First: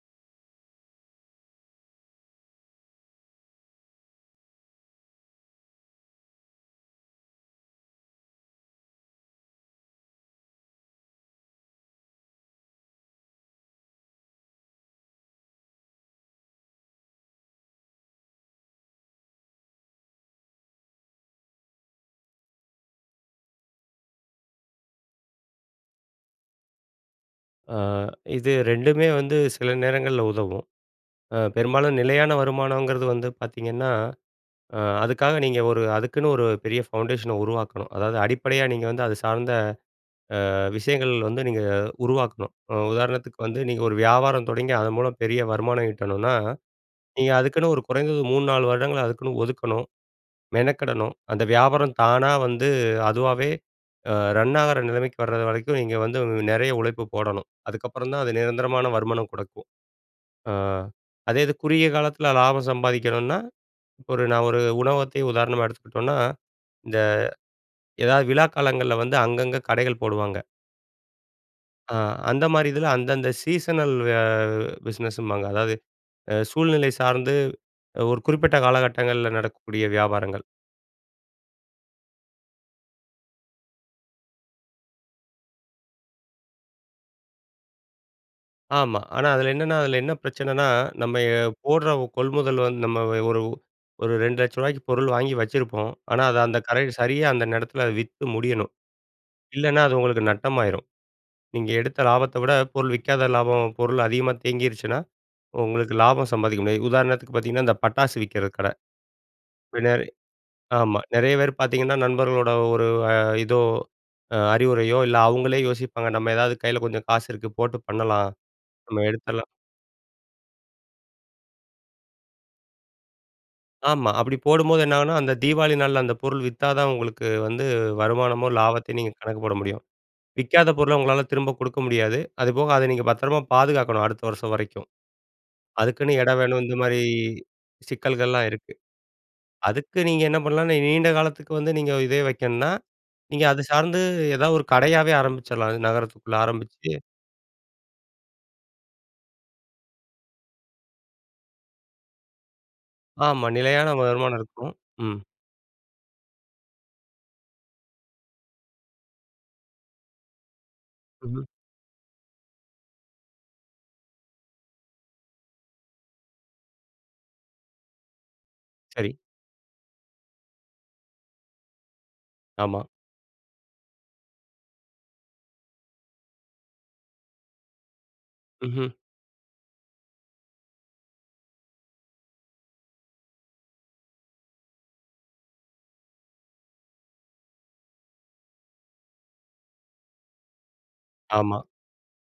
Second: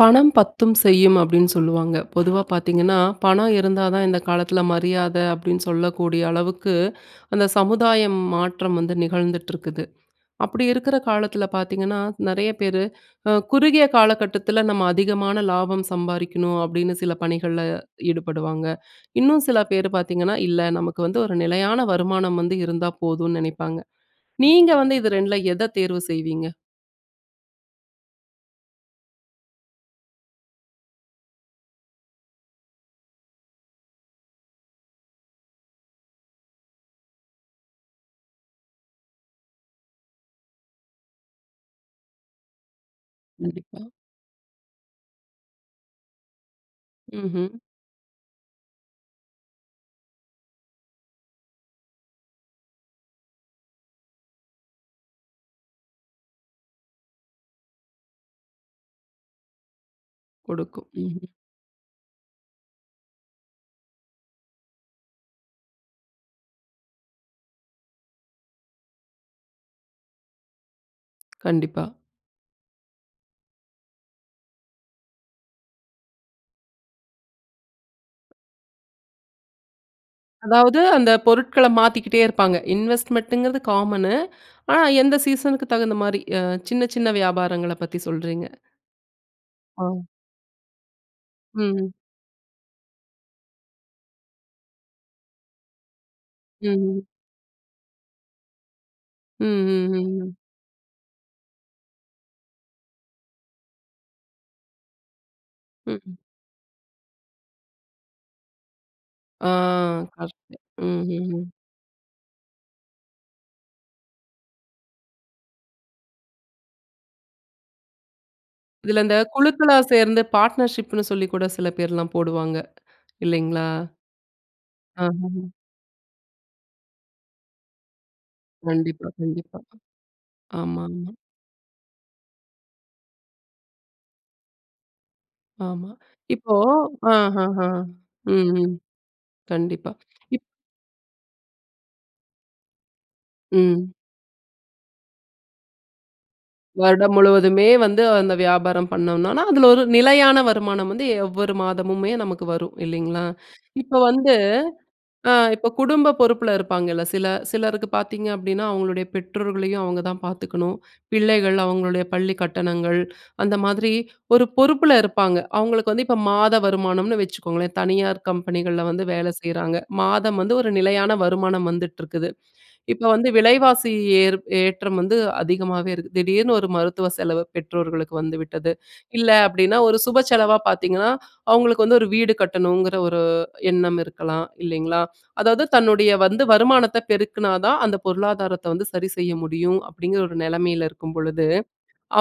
"பணம் பத்தும் செய்யும்" அப்டின்னு சொல்லுவாங்க. பொதுவாப் பார்த்தீங்கன்னா, "பணம் இருந்தாதான் இந்த காலத்ல மரியாத" அப்டின்னு சொல்லக்கூடிய அளவுக்கு அந்த சமுதாயம் மாற்றம் வந்து நிகழ்ந்துட்ருக்குது. அப்டி இருக்குற காலத்துல பாத்தீங்கன்னா, நெறைய பேரு, அ குறுகிய காலகட்டத்துல நம்ம அதிகமான லாபம் சம்பாரிக்கணும் அப்டின்னு சில பணிகள்ல ஈடுபடுவாங்க. இன்னும் சில பேர் பார்த்தீங்கன்னா, இல்ல நமக்கு வந்து ஒரு நிலையான வருமானம் வந்து இருந்தா போதும்னு நினைப்பாங்க. நீங்க வந்து இது ரெண்ட்ல எத தேர்வு செய்வீங்க? ஆ இது ரெண்டுமே வந்து சில நேரங்கள்ல உதவும். அ பெரும்பாலும் நிலையான வருமானம்ங்கிறது வந்து பார்த்தீங்கன்னா, அ அதுக்காக நீங்க ஒரு, அதுக்குன்னு ஒரு பெரிய ஃபவுண்டேஷன உருவாக்கணும். அதாவது, அடிப்படையா நீங்க வந்து அது சார்ந்த அ விஷயங்கள் வந்து நீங்க உருவாக்கணும். ம் உதாரணத்துக்கு வந்து நீங்க கண்டிப்பா. ஒரு வியாபாரம் தொடங்கி அது மூலம் பெரிய வருமானம் ஈட்டனும்னா, நீங்க ம்ஹ்ம். அதுக்குன்னு ஒரு குறைந்தது 3, 4 வருடங்கள் அதுக்குன்னு ஒதுக்கணும், மெனக்கெடணும். அந்த வியாபாரம் தானா வந்து அதுவாவே அ ரன் ஆகுற நிலைமைக்கு வர்றது வரைக்கும் நீங்க வந்து நெறைய உழைப்பு போடணும். அதுக்கப்புறம் தான் அது நிரந்தரமான வருமானம் குடுக்கும். அ குடுக்கும். ம்ஹ்ம். அதே இது குறுகிய காலத்துல லாபம் சம்பாதிக்கணும்னா ஒரு நான் ஒரு உணவகத்தையே உதாரணமா எடுத்துக்கிட்டோம்னா, இந்த ஏதாவது விழா காலங்கள்ல வந்து அங்கங்க கடைகள் போடுவாங்க. கண்டிப்பா. அ அந்த மாரி இதுல அந்தந்த சீசனல் அ பிசினஸ்ஸு ம்பாங்க. அதாவது அ சூழ்நிலை சார்ந்து ஒரு குறிப்பிட்ட காலகட்டங்கள்ல நடக்கக்கூடிய வியாபாரங்கள். அதாவது அந்த பொருட்கள மாத்திக்கிட்டே இருப்பாங்க. இன்வெஸ்ட்மென்ட்ங்குறத காமனு, ஆனா எந்த சீசனுக்கு தகுந்த மாரி, அ சின்ன சின்ன வியாபாரங்கள பத்தி சொல்றீங்க! ஆமா, ஆனா அதுல என்னன்னா, அதுல ஆ. என்ன பிரச்சனன்னா? நம்ம எ போடுற ம். ஒ கொள்முதல் நம்ம ஒரு ஒரு 200000 ரூவாய்க்கு பொருள் வாங்கி வச்சிருப்போம். ஆனா அது அந்த கரை ம். சரியா அந்த ந்த எடத்ல வித்து முடியணும். ம் இல்லனா ம் அது உங்களுக்கு ம். நட்டம் ஆயிரும். நீங்க எடுத்த லாபத்த விட பொருள் விக்காத லாபம், பொருள் அதிகமா தேங்கீர்ச்சுன்னா, உ உங்களுக்கு ம். லாபம் சம்பாதிக்க முடியாது. உதாரணத்துக்கு பாத்தீங்கன்னா, இந்த பட்டாசு விக்கிற கட. ஆ வில கரெக்ட்டு, ஆமா ம் ம் நெறைய ம். பேர் பாத்தீங்கன்னா நண்பர்களோட ஒரு இதோ, அ அறிவுரையோ இல்ல அவுங்களே யோசிப்பாங்க நம்ம ஏதாவது கைல கொஞ்சம் காசு இருக்கு போட்டு பண்ணலாம், இதுல நம்ம இந்த எடுத்தரலாம் குழுக்களா சேர்ந்து பார்ட்னர்ஷிப்னு சொல்லி கூட சில பேர்லாம் போடுவாங்க, இல்லைங்களா? ஆமா அப்டி போடும்போது என்ன ஆகுன்னா, அந்த ஆமங்க. தீபாவளி நாள்ல அந்த பொருள் வித்தாதான் உங்களுக்கு வந்து வருமானமும் லாபத்தையும் கண்டிப்பா நீங்க கணக்கு போட கண்டிப்பா. முடியும். விக்காத ஆமா பொருள ஆமா. உங்களால திரும்ப குடுக்க முடியாது. அது போக அத நீங்க பத்திரமா பாதுகாக்கணும் அடுத்த வருஷம் வரைக்கும். ஆமா, அதுக்குன்னு எடம் இப்போ வேணும் இந்த மாரி அ ஹ ஹ. சிக்கல்கள்லாம் ம் இருக்கு. ம் கண்டிப்பா. அதுக்கு நீங்க என்ன இப் பண்ணலாம்னா நீண்ட காலத்துக்கு வந்து நீங்க இதையே வைக்கணுன்னா, நீங்க அது ம். சார்ந்து எதாவது ஒரு கடையாவே ஆரம்பிச்சிரலாம். அதும் நகரத்துக்குள்ள ஆரம்பிச்சு வருடம் முழுவதுமே வந்து அந்த வியாபாரம் பண்ணோன்னா, அதுல ஒரு நிலையான வருமானம் வந்து எவ்வொரு மாதமுமே நமக்கு வரும் இல்லைங்களா? ஆமா, நிலையான இப்போ வந்து வருமானம் இருக்கும். ம்! அ இப்போ குடும்ப பொறுப்புல இருப்பாங்கல்ல, சில சிலருக்கு பாத்தீங்க அப்டின்னா, அவுங்களுடைய பெற்றோர்களையும் அவுங்கதான் பாத்துக்கணும், [unintelligible] பிள்ளைகள், அவுங்களுடைய பள்ளிக் கட்டணங்கள், அந்த மாதிரி ஒரு பொறுப்புல இருப்பாங்க. அவுங்களுக்கு வந்து இப்போ மாத வருமானம்னு வச்சுக்கோங்களேன், தனியார் கம்பெனிகள்ல வந்து சரி. வேல செய்றாங்க. மாதம் வந்து ஒரு நிலையான வருமானம் வந்துட்ருக்குது. ஆமா. இப்போ வந்து விலைவாசி ஏறு ஏற்றம் வந்து அதிகமாவே இருக்கு. திடீர்னு ஒரு மருத்துவ செலவு பெற்றோர்களுக்கு வந்துவிட்டது. ம்ஹ்ம். இல்ல அப்டின்னா ஒரு சுப செலவா பாத்தீங்கன்னா, அவுங்களுக்கு வந்து ஒரு வீடு கட்டணுங்கிற ஒரு எண்ணம் இருக்கலாம் இல்லைங்களா? அதாவது தன்னுடைய வந்து வருமானத்த பெருக்குனாதான் அந்த பொருளாதாரத்த வந்து சரி செய்ய முடியும். அப்டிங்கிற ஒரு நெலமைல இருக்கும் பொழுது, ஆமா.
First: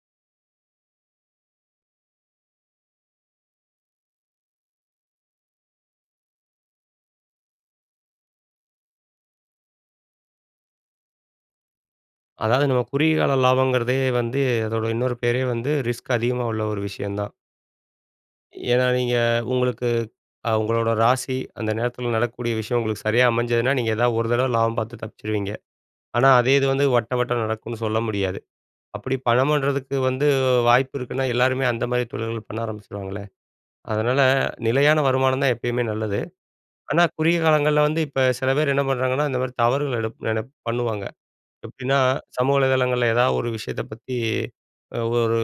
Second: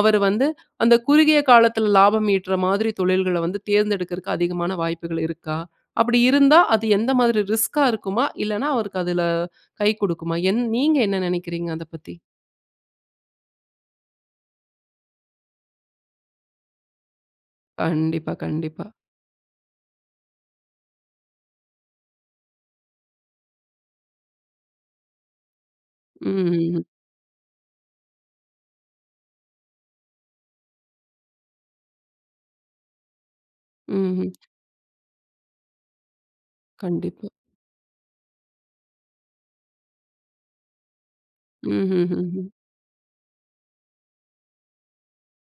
அவரு வந்து அந்த குறுகிய காலத்துல லாபம் ஈட்டு ற மாதிரி தொழில்கள வந்து தேர்ந்தெடுக்கறக்கு அதிகமான வாய்ப்புகள் இருக்கா? அப்டி இருந்தா அது எந்த மாதிரி ரிஸ்க்கா இருக்குமா? இல்லன்னா அவருக்கு அதுல கை குடுக்குமா? என் நீங்க என்ன நெனைக்கிறீங்க அத பத்தி? அதாவது நம்ம குறுகிய கால லாபங்குறதே வந்து, அதோட இன்னொரு பேரே வந்து ரிஸ்க் அதிகமா உள்ள ஒரு விஷயந்தான். கண்டிப்பா, ஏன்னா, கண்டிப்பா. நீங்க உங்களுக்கு அ உங்களோட ராசி அந்த நேரத்துல நடக்கக்கூடிய விஷயம் உங்களுக்கு சரியா அமைஞ்சதுன்னா, நீங்க ஏதாவது ஒரு தரவ லாபம் பாத்து தப்ச்சுருவீங்க. ஆனா, அதே இது வந்து ம். வட்ட, வட்ட நடக்குன்னு சொல்ல முடியாது. அப்படி பணம் பன்றதுக்கு வந்து அ வாய்ப்பு இருக்குன்னா, எல்லாருமே அந்த மாதிரி தொழில்கள பண்ண ஆரம்பிச்சுருவாங்களே! அதுனால, ம்ஹ்ம். நிலையான வருமானம் தான் எப்பயுமே நல்லது, ஆனா கண்டிப்பா. குறுகிய காலங்கள்ல வந்து இப்ப சில பேர் என்ன பண்றாங்கன்னா, இந்த மாதிரி தவறுகள் எடுப் நெனப் பண்ணுவாங்க. எப்படின்னா, ம்ஹ்ஹுஹும். சமூக வலைதளங்கள்ல ஏதாவது ஒரு விஷயத்த பத்தி “ஒரு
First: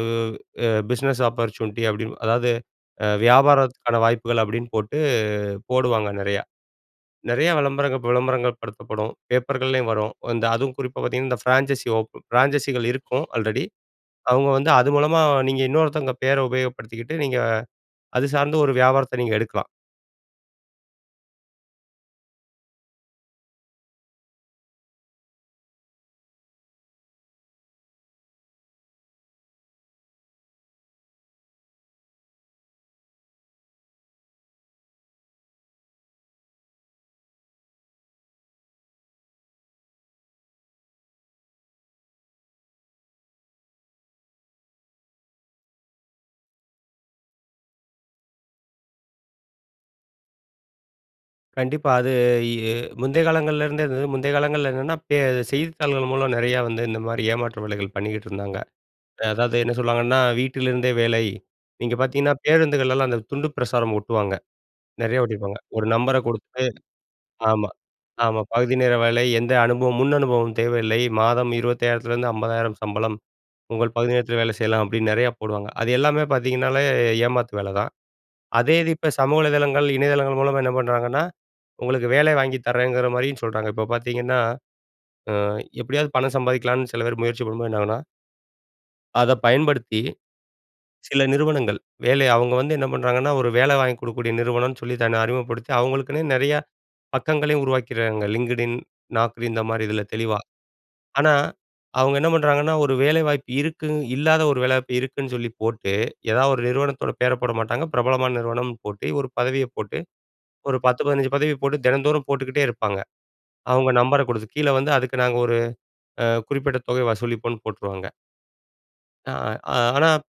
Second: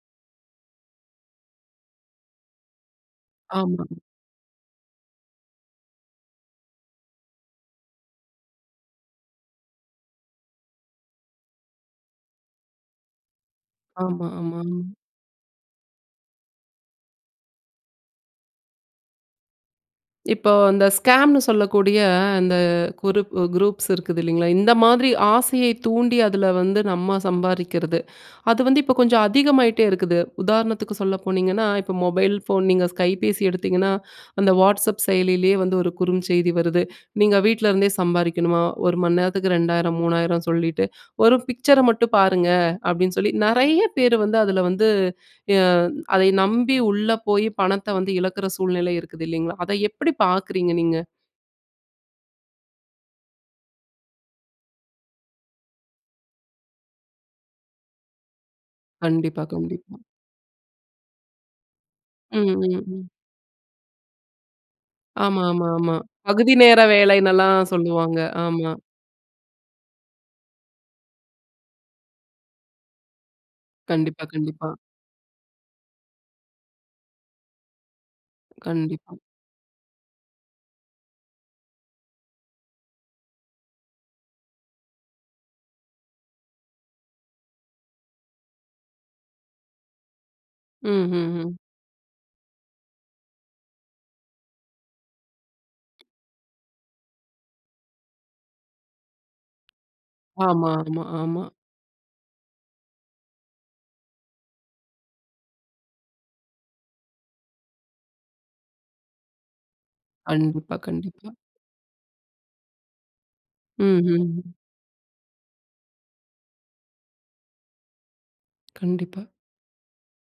எ பிஸ்னஸ் ஆப்பர்ச்சுனிட்டி,” அப்டின்னு, அதாவது அ ஆமா. வியாபாரத்துக்கான வாய்ப்புகள் அப்புடின்னு போட்டு போடுவாங்க, நெறையா. நெறைய விளம்பரங்கள் விளம்பரங்கள் படுத்தப்படும் பேப்பர்கள்லயும் வரும். அந்த அதுவும் குறிப்பா பாத்தீங்கன்னா, "இந்த ஃபிரான்ச்சசி ஓப் ஃபிரான்ச்சஸிகள் இருக்கும், ஆல்ரெடி ஆமா, அவுங்க வந்து அது ஆமாங்க. மூலமா நீங்க இன்னொருத்தங்க பெயர உபயோகப்படுத்திக்கிட்டு," நீங்க அது சார்ந்த ஒரு வியாபாரத்த நீங்க எடுக்கலாம். இப்போ அந்த ஸ்கேம்ன்னு சொல்லக்கூடிய அந்த குரூப்பு குரூப்ஸ் இருக்குது இல்லைங்களா, இந்த மாதிரி ஆசையை தூண்டி அதுல வந்து நம்ப சம்பாரிக்கிறது, அது வந்து இப்போ கொஞ்சம் அதிகமாயிட்டே இருக்குது. உதாரணத்துக்கு சொல்ல போனீங்கன்னா, இப்போ மொபைல் ஃபோன் நீங்க கைபேசி எடுத்தீங்கன்னா, அந்த வாட்ஸ்அப் செயலியிலயே வந்து ஒரு குறுஞ்செய்தி வருது. “நீங்க வீட்ல இருந்தே சம்பாரிக்கணுமா? ஒரு மணி நேரத்துக்கு 2000, 3000” சொல்லிட்டு, “ஒரு பிக்சர மட்டும் பாருங்க,” அப்டீன்னு சொல்லி நெறைய பேர் வந்து அதுல வந்து எ அதை நம்பி உள்ள போயி, பணத்த வந்து இழக்கிற சூழ்நிலை இருக்குது, இல்லைங்களா? அத எப்படி பாக்குறீங்க நீங்க? கண்டிப்பா, அது எ முந்தைய காலங்கள்லருந்தே, அது முந்தைய காலங்கள்ல என்னான்னா, பே செய்தித்தாள்கள் மூலம் நிறையா வந்து இந்த மாரி ஏமாற்று வேலைகள் பண்ணிக்கிட்டு இருந்தாங்க. கண்டிப்பா, அதாவது, என்ன கண்டிப்பா. சொல்லுவாங்கன்னா, “வீட்டிலிருந்தே வேலை!” நீங்க பாத்தீங்கன்னா, ம், ம், பேருந்துகள்லலாம் ம். அந்த துண்டு பிரசாரம் ஓட்டுவாங்க, நிறையா ஆமா, ஓட்டிருப்பாங்க, ஆமா, ஒரு ஆமா. நம்பரை பகுதி குடுத்துட்டு. நேர வேலைனெல்லாம் ஆமா, சொல்லுவாங்க. ஆமா. ஆமா. “பகுதி நேர வேலை, எந்த அனுபவம் முன் அனுபவம் தேவையில்லை, மாதம் 25,000த்துலருந்து 50,000 சம்பளம், உங்கள் பகுதி கண்டிப்பா, நேரத்தில வேலை கண்டிப்பா. செய்யலாம்,” அப்படின்னு நிறையா போடுவாங்க. அது எல்லாமே பாத்தீங்கன்னாலே ஏமாத்து வேலதான். அதே இது இப்போ கண்டிப்பா. சமூக வலைதளங்கள், இணையதளங்கள் மூலமா என்ன பண்றாங்கன்னா, உங்களுக்கு வேலை வாங்கிதரேங்கிற மாரியும் சொல்றாங்க. இப்ப பாத்தீங்கன்னா, அ எப்படியாவது பணம் சம்பாதிக்கலான்னு சில பேர் முயற்சி பண்ணும்போது, என்னாகுன்னா அத பயன்படுத்தி சில ம்ஹ்ஹும். நிறுவனங்கள் வேலை அவுங்க வந்து என்ன பண்றாங்கன்னா, ஒரு வேலை வாங்கிக் குடுக்கக்கூடிய நிறுவனன்னு சொல்லி தன்னை அறிமுகப்படுத்தி, அவங்களுக்குன்னே நிறைய பக்கங்களையும் உருவாக்கிறாங்க LinkedIn, Naukri இந்த மாரி இதில தெளிவா. ஆமா, ஆமா, ஆனா, ஆமா. அவுங்க என்ன பண்றாங்கன்னா, ஒரு வேலைவாய்ப்பு இருக்கு. இல்லாத ஒரு வேலை வாய்ப்பு இருக்குன்னு சொல்லி போட்டு, எதாவது ஒரு நிறுவனத்தோட பேர போட மாட்டாங்க, பிரபலமான நிறுவனம்ன்னு போட்டு, ஒரு பதவிய போட்டு, கண்டிப்பா, ஒரு 10 கண்டிப்பா. 15 பதவி போட்டு தினந்தோறும் போட்டுக்கிட்டே இருப்பாங்க. அவுங்க நம்பரை குடுத்து ம்ஹ்ஹும். கீழே வந்து, அதுக்கு நாங்க ஒரு அ குறிப்பிட்ட தொகைய வசூலிப்போம்ன்னு போட்டுருவாங்க. கண்டிப்பா. அ ஆனா ப்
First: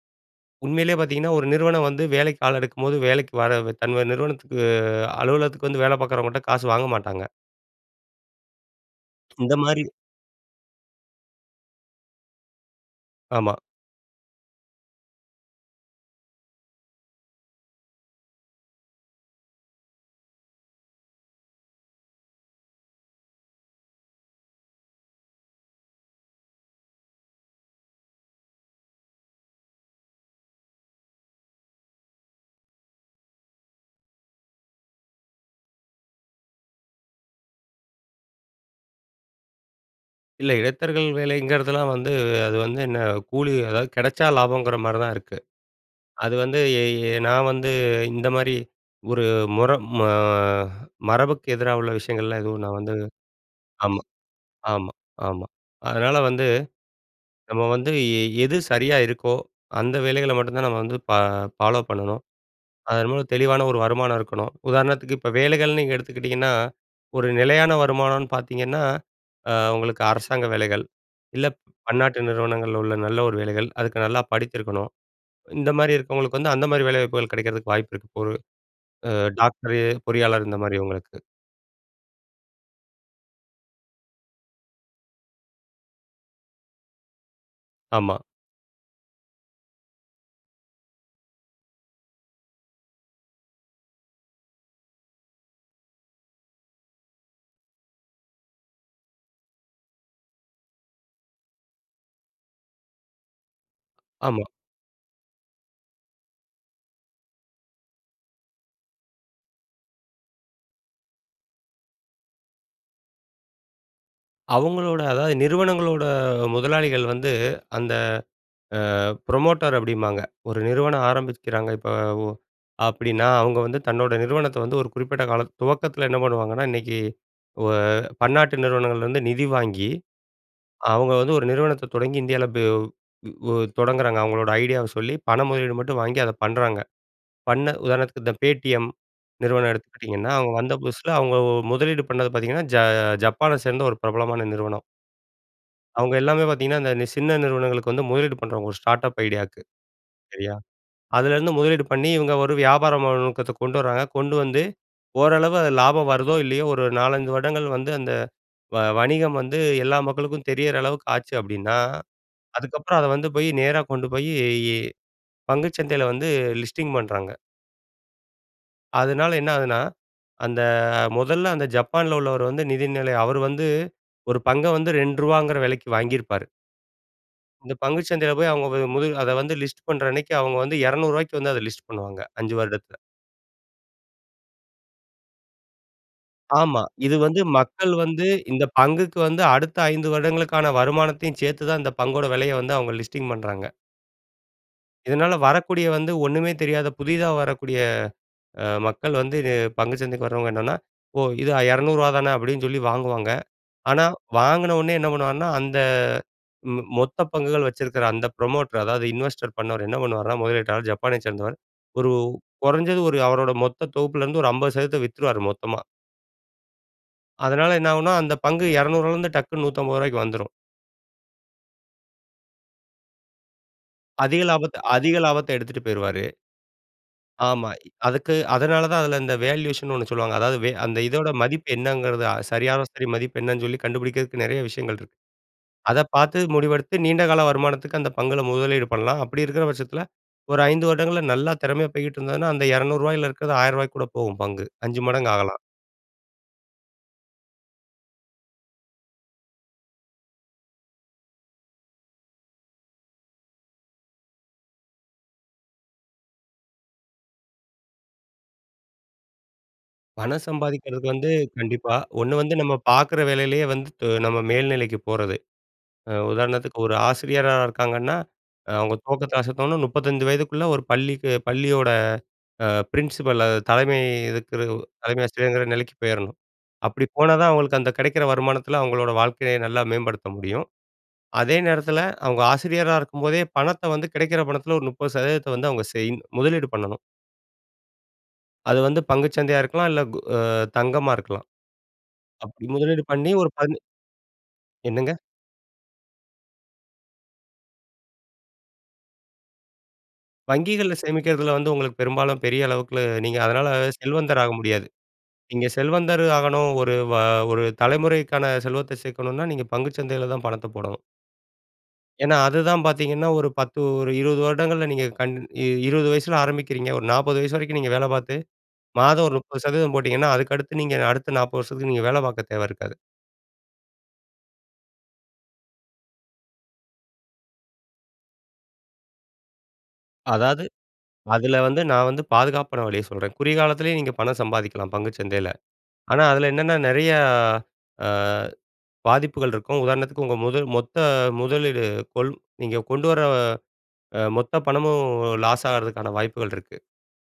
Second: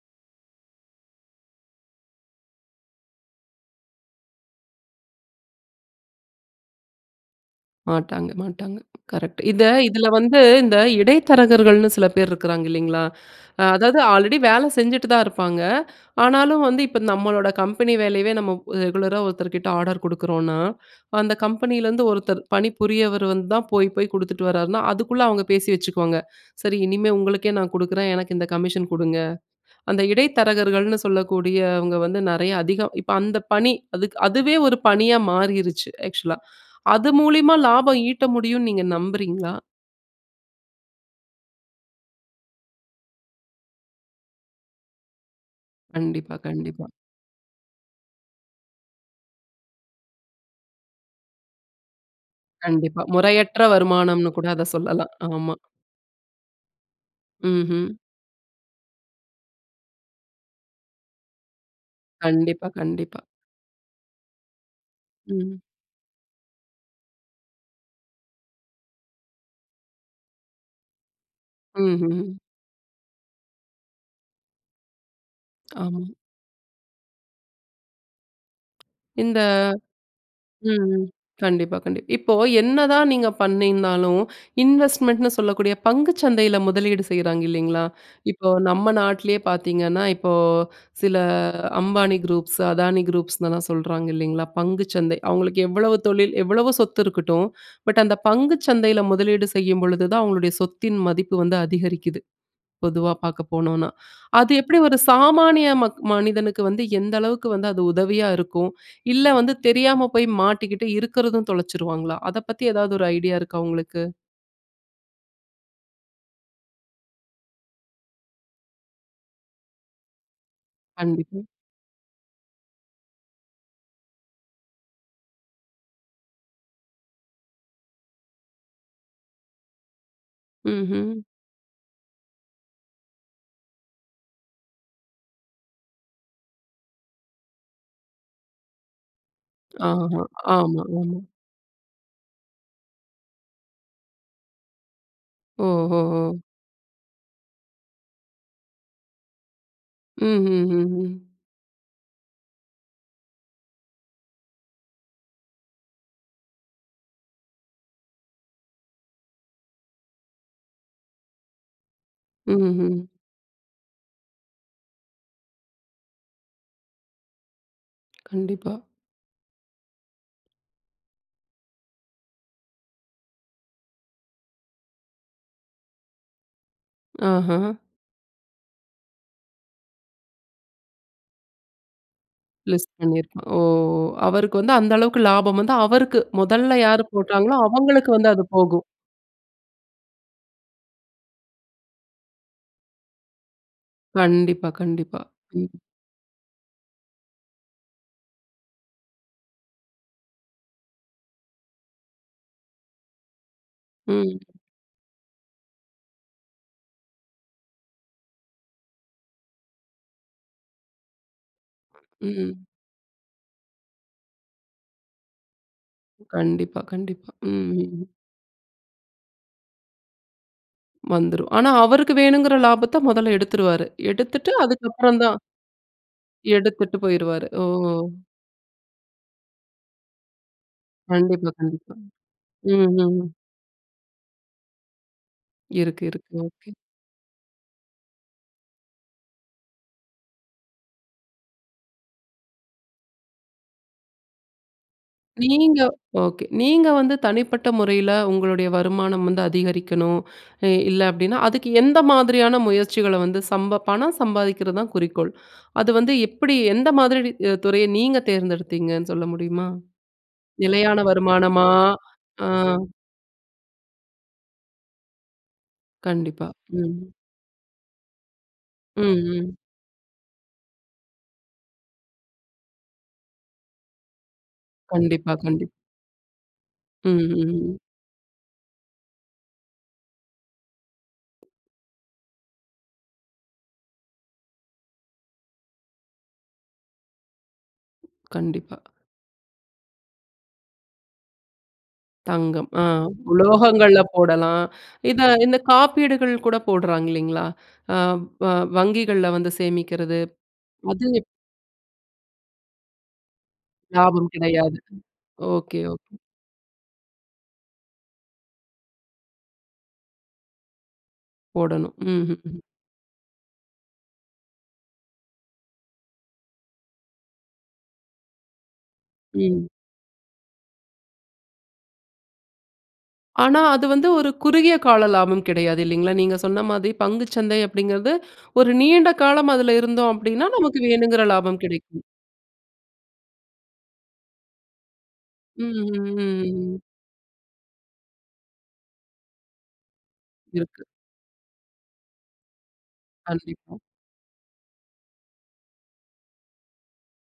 உண்மையிலேயே பாத்தீங்கன்னா ஒரு நிறுவனம் வந்து வேலைக்கு ஆள் எடுக்கும் போது வேலைக்கு வர தன்னோட நிறுவனத்துக்கு, அலுவலகத்துக்கு வந்து வேல பாக்குறவங்ககிட்ட காசு வாங்க மாட்டாங்க. மாட்டாங்க, மாட்டாங்க. கரெக்ட்டு. இந்த இத மாரி. இதுல வந்து இந்த இடைத்தரகர்கள்னு சில பேர் இருக்குறாங்க இல்லேங்களா? ஆமா. அதாவது ஆல்ரெடி வேல செஞ்சுட்டு தான் இருப்பாங்க. ஆனாலும் வந்து இப்ப நம்மளோட கம்பெனி வேலையவே நம்ம ரெகுலரா ஒருத்தர்கிட்ட ஆர்டர் குடுக்கிறோன்னா அந்த கம்பெனில இருந்து ஒருத்தர் பணிபுரியவர் வந்து தான் போய் போய் குடுத்துட்டு வர்றார்னா, அதுக்குள்ள அவங்க பேசி வச்சுக்குவாங்க. சரி இனிமே உங்களுக்கே நான் குடுக்றேன் எனக்கு இந்த கமிஷன் கொடுங்க. அந்த இடைத்தரகர்கள்னு சொல்லக்கூடியவங்க வந்து நிறைய அதிகோ இப்ப அந்த பணி, அதுக்கு அதுவே ஒரு பணியா மாறிடுச்சு ஆக்ஸூலா. அது மூலியமா லாபம் ஈட்ட முடியும்னு நீங்க நம்புறீங்களா? இல்ல இடைத்தரகர்கள் வேலைங்கிறதுலாம் வந்து அது வந்து என்ன கூலி அதாவது கெடைச்சா லாபம்ங்கிற மாரிதான் இருக்கு. அது கண்டிப்பா, வந்து, எ கண்டிப்பா. எ நான் வந்து, இந்த மாரி ஒரு முர ம மரபுக்கு எதிரா உள்ள விஷயங்கள்லாம் எதுவும் நான் வந்து கண்டிப்பா. முறையற்ற ஆமா, வருமானம்னு கூட அத ஆமா, சொல்லலாம். ஆமா. ஆமா. அதனால வந்து நம்ம ம்ஹ்ம். வந்து எது சரியா இருக்கோ அந்த வேலைகள மட்டும் தான் நம்ம வந்து பா ஃபாலோப் பண்ணனும். கண்டிப்பா, அதன் கண்டிப்பா. மூலம் தெளிவான ஒரு வருமானம் இருக்கணும். உதாரணத்துக்கு இப்ப ம். வேலைகள்னு நீங்க எடுத்துக்கிட்டீங்கன்னா ஒரு நிலையான வருமானம்னு பார்த்தீங்கன்னா, அ உங்களுக்கு அரசாங்க வேலைகள். இல்ல பன்னாட்டு ம்ஹ்ம். நிறுவனங்கள்ல உள்ள நல்ல ஒரு வேலைகள், அதுக்கு நல்லா படிச்சிருக்கணும். இந்த மாரி ஆமா. இருக்கவங்களுக்கு வந்து அந்த மாரி வேலைவாய்ப்புகள் கிடைக்கிறதுக்கு வாய்ப்பு இருக்கு ஒரு அ இந்த டாக்டரு, பொறியாளர் இந்தமாரி ம், ம். அவுங்களுக்கு. கண்டிப்பா, கண்டிப்பா. இப்போ என்னதான் நீங்க பண்ணிங்க இருந்தாலும் இன்வெஸ்ட்மென்ட்னு சொல்லக்கூடிய பங்குச் சந்தையில முதலீடு செய்றாங்க இல்லேங்களா? ஆமா. இப்போ நம்ம நாட்லேயே பார்த்தீங்கன்னா, இப்போ சில அம்பானி குரூப்ஸ், அதானி குரூப்ஸ்னுலாம் சொல்றாங்க இல்லேங்களா பங்குச் சந்தை. அவுங்களுக்கு எவ்வளவு தொழில் எவ்வளவு சொத்து இருக்கட்டும். பட் அந்த பங்குச் சந்தையில முதலீடு செய்யும் பொழுது தான், அவுங்களுடைய சொத்தின் மதிப்பு வந்து அதிகரிக்குது, பொதுவா பார்க்கப்போனுனா ஆமா. அது எப்பிடி ஒரு சாமானிய மக் மனிதனுக்கு வந்து எந்த அளவுக்கு வந்து அது உதவியா இருக்கும் இல்ல வந்து தெரியாம போய் மாட்டிக்கிட்டு இருக்கிறதும் தொலைச்சுருவாங்களா? அத பத்தி எதாவது ஒரு ஐடியா இருக்கா உங்களுக்கு? அவங்களோட, அதாவது நிறுவனங்களோட முதலாளிகள் வந்து அந்த அ ப்ரமோட்டர் அப்டிம்பாங்க. ஒரு நிறுவனம் கண்டிப்பா. ஆரமிக்கிறாங்க இப்ப உ அப்டீன்னா, அவங்க வந்து தன்னோட நிறுவனத்த வந்து ஒரு குறிப்பிட்ட காலத் துவக்கத்துல என்ன பண்ணுவாங்கன்னா, இன்னைக்கு ஓ பன்னாட்டு நிறுவனங்கள்ல இருந்து நிதி வாங்கி, அவங்க ம்ஹ்ம். வந்து ஒரு நிறுவனத்த தொடங்கி இந்தியாவுல [unintelligible] தொடங்குறாங்க. அவர்களோட ஐடியாவ சொல்லி பண முதலீடு மட்டும் வாங்கி அத பண்றாங்க. பண்ண உதாரணத்திற்கு இந்த Paytm நிறுவனம் ஆமா, எடுத்துக்கிட்டீங்கன்னா, அவங்க வந்த புதுசுல ஆமாங்க. அவங்க முதலீடு பண்ணது பாத்தீங்கன்னா, ஜ ஜப்பான சேர்ந்த ஒரு பிரபலமான நிறுவனம். அவங்க ஓஹோஹோ! எல்லாமே பாத்தீங்கன்னா, அந்த நி சின்ன நிறுவனங்களுக்கு வந்து முதலீடு பண்ணுறவங்க, ஒரு ஸ்டார்டப் ஐடியாவுக்கு சரியா. ம்ஹ்ஹுஹும். அதுலேருந்து முதலீடு பண்ணி இவங்க ஒரு வியாபார நோக்கத்த கொண்டு வராங்க, கொண்டு வந்து ஓரளவு அதுல லாபம் வருதோ, இல்லயோ ஒரு 4, 5 வருடங்கள் வந்து அந்த வ வணிகம் வந்து எல்லா மக்களுக்கும் தெரியற அளவுக்கு ஆச்சு அப்டீன்னா, ம்ஹ்ம். அதுக்கப்புறம் அத வந்து போய் நேரா கொண்டு போய் பங்குச் சந்தையில வந்து லிஸ்டிங் பண்றாங்க. கண்டிப்பா. அதுனால என்ன ஆகுதுனா, அந்த மொதல அந்த ஜப்பான்ல உள்ளவர் வந்து நிதிநிலைய அவர் வந்து ஒரு பங்க வந்து ரூ. 2ங்குற விலைக்கு வாங்கிருப்பாரு. அஹ. இந்த பங்கு சந்தைல போயி, அவுங்க போய், முது அத வந்து லிஸ்ட் பண்றன்னைக்கு, அவுங்க வந்து ரூ. 200 ரூவாய்க்கு வந்து அத லிஸ்ட் பண்ணுவாங்க, 5 லிஸ்ட் வருடத்துல. பண்ணிருப்பான். ஓ! அவருக்கு வந்து அந்த அளவுக்கு லாபம் வந்து, அவருக்கு, முதல்ல ஆமா, யாரு இது வந்து போட்டாங்களோ மக்கள் அவங்களுக்கு வந்து வந்து அது இந்த போகும்! பங்குக்கு வந்து, அடுத்த 5 வருடங்களுக்கான வருமானத்தையும் சேத்து தான், இந்த பங்கோட விலைய வந்து அவுங்க லிஸ்டிங் பண்றாங்க. கண்டிப்பா, கண்டிப்பா! இதனால ம். வரக்கூடிய வந்து, ஒண்ணுமே தெரியாத புதிதா வரக்கூடிய அ மக்கள் வந்து, இது பங்கு சந்தைக்கு வரவங்க என்னன்னா, “ஓ, இது அ ரூ. 200 ரூவா தான” அப்படின்னு சொல்லி வாங்குவாங்க, ஆனா ம். வாங்குனோன்னயே என்ன பண்ணுவாங்கன்னா, அந்த மொ மொத்த பங்குகள் வச்சிருக்கிற அந்த ப்ரமோட்டர், அதாவது இன்வெஸ்ட் பண்ணவர் என்ன பண்ணுவார்னா, முதலீட்டாளர் ஜப்பானைச் சேர்ந்தவர், ஒரு ம். குறைஞ்சது ஒரு அவரோட மொத்த தொகுப்புல இருந்து ஒரு 50% சதவீதத்த வித்துருவாரு, மொத்தமா. கண்டிப்பா, கண்டிப்பா. ம், அதனால என்ன ம்ஹ்ம். ஆகுன்னா அந்த பங்கு ரூ.200 ரூவாலருந்து டக்குனு ரூ.150 ரூவாய்க்கு வந்துரும். வந்துரும். ஆனா அவருக்கு வேணுங்குற லாபத்த முதல்ல எடுத்துருவாரு. அதிக எடுத்துட்டு லாபத்த அதிக அதுக்கப்புறம் தான். லாபத்த எடுத்துட்டு போய்ருவாரு. எடுத்துட்டு போயிருவாரு. ஓ! ஆமா, இ அதுக்கு, அதனால தான் அதுல இந்த வேல்யூஷன்ன்னு ஒண்ணு சொல்லுவாங்க, அதாவது வே அந்த இதோட கண்டிப்பா, மதிப்பு கண்டிப்பா! என்னங்கிறது, அ சரியான, ம், சரி ம். மதிப்பு என்னன்னு சொல்லி கண்டுபிடிக்கிறக்கு நெறைய விஷயங்கள் இருக்கு. அத இருக்கு பாத்து, இருக்குங்க. ஓகே. முடிவெடுத்து, நீண்டகால வருமானத்துக்கு அந்த பங்குல முதலீடு பண்லாம். அப்படி இருக்குற பட்சத்தில, ஒரு 5 வருடங்கள்ல நல்லா திறமையா போய்கிட்டு இருந்ததுனா, அந்த ரூ. 200 ரூவாயில இருக்குறது ரூ. 1000 ரூவாய்க்கு கூட போகும், பங்கு. 5 மடங்கு ஆகலாம். நீங்க ஓகே. நீங்க வந்து தனிப்பட்ட முறைல உங்களுடைய வருமானம் வந்து அதிகரிக்கனும், இ இல்ல அப்படின்னா, அதுக்கு எந்த மாதிரியான முயற்சிகள வந்து சம்ப பணம் சம்பாதிக்கிறது தான் குறிக்கோள், அது வந்து எப்புடி, எந்த மாதிரி நீ அ துறைய நீங்க தேர்ந்தெடுத்தீங்கன்னு சொல்ல முடியுமா? பணம் நிலையான சம்பாதிக்கிறதுக்கு வந்து வருமானமா? கண்டிப்பா, ஒண்ணு அ. வந்து நம்ம பாக்குற வேலைலயே வந்து து நம்ம மேல்நிலைக்கு போறது, அ கண்டிப்பா, உதாரணத்துக்கு ஒரு ம். ஆசிரியரா இருக்காங்கன்னா, அவுங்க ம், துவக்கத்த ம். அசத்தோன்னா 35 வயதுக்குள்ள ஒரு பள்ளிக்கு பள்ளியோட அ பிரின்சிபல், அ தலைமை இருக்கிற தலைமை கண்டிப்பா, ஆசிரியர்ங்கிற கண்டிப் நெலைக்கு போயிறணும். அப்படி ம், போனா ஹ், தான் ம். அவுங்களுக்கு அந்த கிடைக்கிற வருமானத்துல அவுங்களோட வாழ்க்கைய நல்லா மேம்படுத்த முடியும். அதே நேரத்துல, அவுங்க ஆசிரியரா இருக்கும்போதே, பணத்த வந்து கிடைக்கிற பணத்தில ஒரு 30% சதவீதத்த வந்து அவுங்க செய் முதலீடு பண்ணணும். அது கண்டிப்பா. வந்து பங்குச்சந்தையா இருக்கலாம், அ இல்ல கோ தங்கமா இருக்கலாம். அப்படி தங்கம். அ முதலீடு பண்ணி ஒரு பங்கு. உலோகங்கள்ல போடலாம். என்னங்க? இத இந்த காப்பீடுகள் கூட போடுறாங்க இல்லீங்களா? அ வ வங்கிகள்ல வந்து சேமிக்கிறது, வங்கிகள்ல அது சேமிக்கறதுல வந்து உங்களுக்கு பெரும்பாலும் பெரிய அளவுக்கு, நீங்க அதனால லாபம் செல்வந்தராக கிடையாது. முடியாது. நீங்க ஓகே, ஓகே. செல்வந்தரு ஆகணும், ஒரு வ ஒரு தலைமுறைக்கான செல்வத்த சேர்க்கணுன்னா நீங்க பங்குச்சந்தைல தான் பணத்த போடணும். போடணும். ஏன்னா, ம்ஹ்ம். அதுதான் பாத்தீங்கன்னா ஒரு 10, ஒரு 20 வருடங்கள்ல நீங்க கன் 20 வயசுல ஆரம்பிக்கறீங்க, ஒரு 40 வயசு வரைக்கும் நீங்க வேல பார்த்து, மாதம் ஒரு முப்பது ம். சதவீதம் போட்டிங்கன்னா அதுக்கடுத்து நீங்க, அடுத்த 40 வருஷத்துக்கு நீங்க வேல பாக்க தேவ இருக்காது. ஆனா, அது வந்து ஒரு குறுகிய கால லாபம் கிடையாது இல்லீங்களா? நீங்க சொன்ன மாரி பங்குச்சந்தை அப்டிங்கிறது, ஒரு நீண்ட காலம் அதுல இருந்தோம் அப்படினா அதாவது, நமக்கு வேணுங்கற அதுல லாபம் வந்து கிடைக்கும். நான் வந்து பாதுகாப்பான வழிய சொல்றேன். குறுகிய காலத்துலயும் நீங்க பணம் சம்பாதிக்கலாம் பங்குச்சந்தைல. ம், ம், ஆனா, அதுல ம், என்னென்ன ம். நெறையா அ பாதிப்புகள் இருக்கும், உதாரணத்துக்கு உங்க முதல் இருக்கு. மொத்த முதலீடு கொல் நீங்க கொண்டு வர கண்டிப்பா. அ மொத்த பணமும் லாஸ் ஆகுறதுக்கான வாய்ப்புகள் இருக்கு.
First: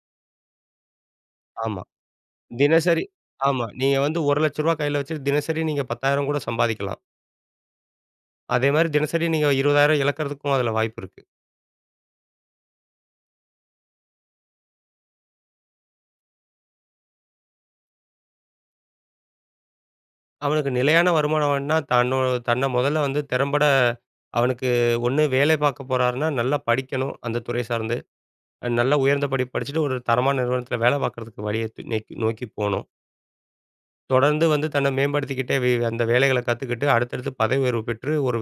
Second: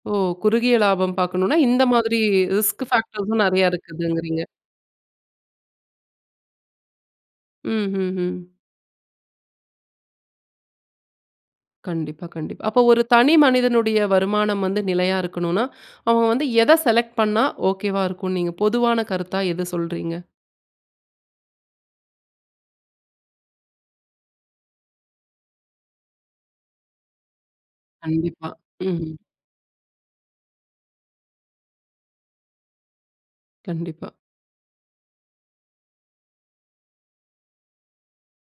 ஓ! குறுகிய லாபம் பாக்கணும்னா ஆமா. இந்த மாதிரி, ரிஸ்க் தினசரி ஃபேக்டர்ஸும் ஆமா. நெறைய நீங்க வந்து ஒரு இருக்குதுங்கறீங்க. லட்சம் ரூபா கைல வச்சுட்டு தினசரி நீங்க 10,000 கூட சம்பாதிக்லாம். ம்ஹ்ஹ்ம். அதேமாரி தினசரி நீங்க ஒரு 20,000 இழக்கிறதுக்கும் அதுல வாய்ப்பு இருக்கு. கண்டிப்பா, கண்டிப்பா. அப்ப ஒரு தனி மனிதனுடைய வருமானம் வந்து நிலையா இருக்கணுனா அவன் வந்து எத செலக்ட் பண்னா ஓகேவா இருக்கும் நீங்க பொதுவான கருத்தா எத சொல்றீங்க? அவனுக்கு நிலையான வருமானம் வேணும்னா தன்னோ தன்ன முதல்ல வந்து திறம்பட அவனுக்கு ஒண்ணு வேலை பார்க்கப் போறார்ன்னா நல்லா படிக்கணும், அந்த துறை சார்ந்து. கண்டிப்பா. அ நல்லா ம்ஹ்ம். உயர்ந்தபடிப்பு படிச்சுட்டு ஒரு தரமான நிறுவனத்தில வேல பாக்கறதுக்கு வழிய தே நேக்கி நோக்கி போணும். கண்டிப்பா. தொடர்ந்து வந்து தன்ன மேம்படுத்திக்கிட்டே வே அந்த வேலைகள கத்துக்கிட்டு அடுத்தடுத்து பதவி உயர்வு பெற்று ஒரு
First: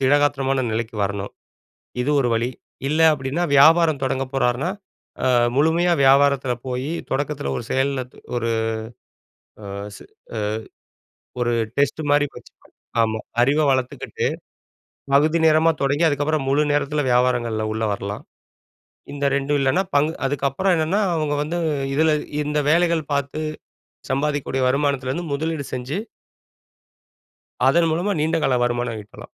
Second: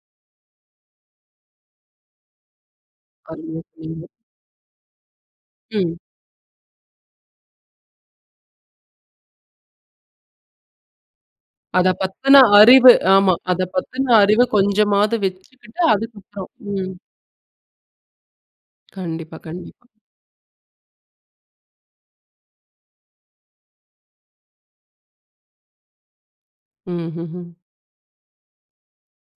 திடகாத்திரமான நிலைக்கு வரணும். இது ஒரு வழி. இல்ல அப்டின்னா அதுவு வியாபாரம் [unintelligible] தொடங்க போறார்ன்னா, ஆ முழுமையா ம். வியாபாரத்தில போய் தொடக்கத்தில ஒரு செயல்ல து ஒரு ஆ சு ஆ ஒரு அத டெஸ்ட்டு மாரி பத்தின வச்சு பன் அறிவு ஆமா. ஆமா. அறிவ அத பத்தின வளத்துக்கிட்டு அறிவு கொஞ்சமாது பகுதி நேரமா வெச்சுக்கிட்டு தொடங்கி, அதுக்கப்புற அதுக்கப்புறம். முழு ம். நேரத்தில வியாபாரங்கள்ல உள்ள வரலாம். இந்த கண்டிப்பா, 2டும் இல்லனா கண்டிப்பா. பங்கு அதுக்கப்புற என்னனா அவங்க வந்து இதுல இந்த வேலைகள் பார்த்து சம்பாதிக்கூடிய வருமானத்தில இருந்து முதலீடு செஞ்சு. ம்ஹ்ஹ்ம். அதன் மூலமா நீண்டகால வருமான ஈட்டலாம்.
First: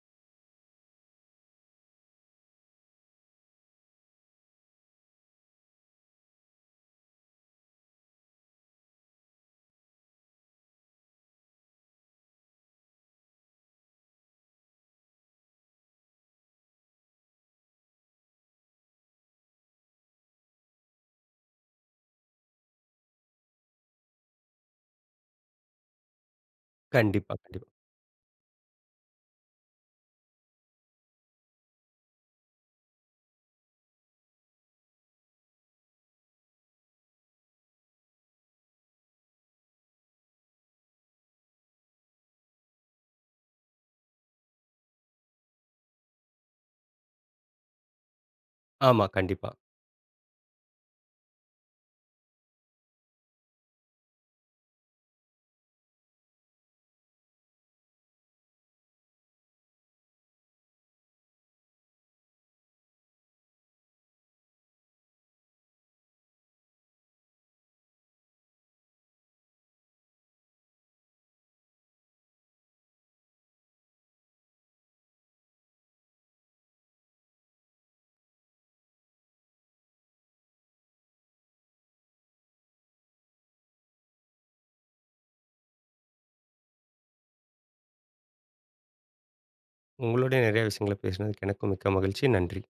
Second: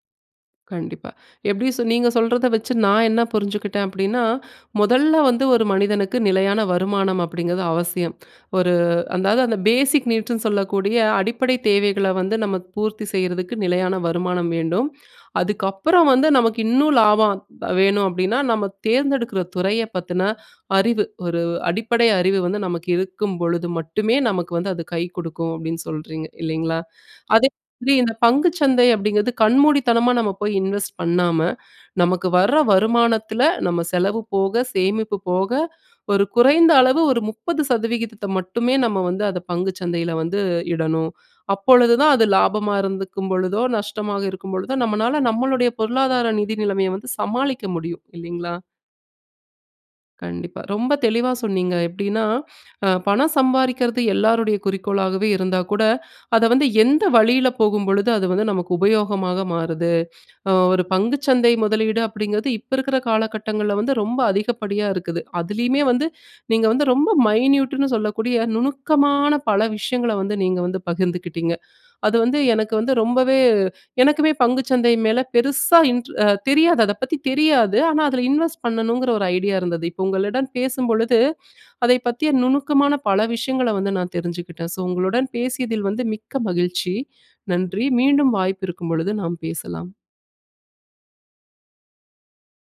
கண்டிப்பா. எப்படி சொன்னீங்க? நீங்க சொல்றத வச்சு நான் என்ன புரிஞ்சுக்கிட்டேன் அப்படீன்னா, "மொதல்ல வந்து ஒரு மனிதனுக்கு நிலையான வருமானம் அப்படீங்கிறது அவசியம். ஒரு அதாவது, அந்த பேசிக் நீட்ஸ்ன்னு சொல்லக்கூடிய அடிப்படை தேவைகள வந்து, நமக்கு பூர்த்தி செய்றதுக்கு நிலையான வருமானம் வேண்டும். அதுக்கப்பறம் வந்து நமக்கு இன்னும் லாபம் ப வேணும் அப்படீன்னா, நம்ம தேர்ந்தெடுக்குற துறைய பத்துன அறிவு. ஒரு அடிப்படை அறிவு வந்து நமக்கு இருக்கும்பொழுது மட்டுமே, நமக்கு வந்து அது கை குடுக்கும்." அப்படீன்னு சொல்றீங்க இல்லைங்ளா? கண்டிப்பா, அதே கண்டிப்பா. மாதிரி இந்த பங்கு சந்தை அப்படீங்கிறது, கண்மூடித்தனமா நம்ம போய் இன்வெஸ்ட் பண்ணாம, நமக்கு வர வருமானத்துல நம்ம செலவு போக, சேமிப்பு போக, ஒரு குறைந்த அளவு ஒரு 30%த்த மட்டுமே, நம்ம வந்து அதை பங்கு சந்தையில வந்து இடணும். அப்பொழுது தான், அது லாபமா இருந்துக்கும்பொழுதோ, நஷ்டமாக இருக்கும்பொழுதோ நம்மனால நம்மளுடைய பொருளாதார நிதி நிலமைய வந்து சமாளிக்க முடியும், இல்லைங்ளா? ஆமா. கண்டிப்பா. கண்டிப்பா. ரொம்ப தெளிவா சொன்னீங்க. எப்படீன்னா, அ பணம் சம்பாறிக்கறது எல்லாருடைய குறிக்கோளாகவே இருந்தா கூட, அத வந்து எந்த வழியில போகும்பொழுது அது வந்து நமக்கு உபயோகமாக மாறுது? அ ஒரு பங்கு சந்தை முதலீடு அப்படீங்கிறது இப்ப இருக்கற காலகட்டங்கள்ல வந்து, ரொம்ப அதிகப்படியா இருக்குது. அதுலேயுமே வந்து நீங்க வந்து ரொம்ப மைன்யூட்டுன்னு சொல்லக்கூடிய நுணுக்கமான பல விஷயங்கள வந்து நீங்க வந்து பகிர்ந்துக்கிட்டீங்க. அது வந்து எனக்கு வந்து ரொம்பவே எனக்குமே பங்கு சந்தை மேல பெருசா இன்ட் தெரியாது, அத பத்தி தெரியாது. ஆனா அதுல இன்வெஸ்ட் பண்ணணுங்கற ஒரு ஐடியா இருந்தது. இப்ப உங்களிடம் பேசும்பொழுது அதை பத்திய நுணுக்கமான பல விஷயங்கள வந்து நான் தெரிஞ்சுக்கிட்டேன். ஸோ, உங்களுடன் பேசியதில் வந்து மிக்க மகிழ்ச்சி. நன்றி. மீண்டும் வாய்ப்பு இருக்கும்பொழுது, நாம் பேசலாம். உங்களோடே நெறைய விஷயங்கள பேசினதுக்கு எனக்கும் மிக்க மகிழ்ச்சி. நன்றி.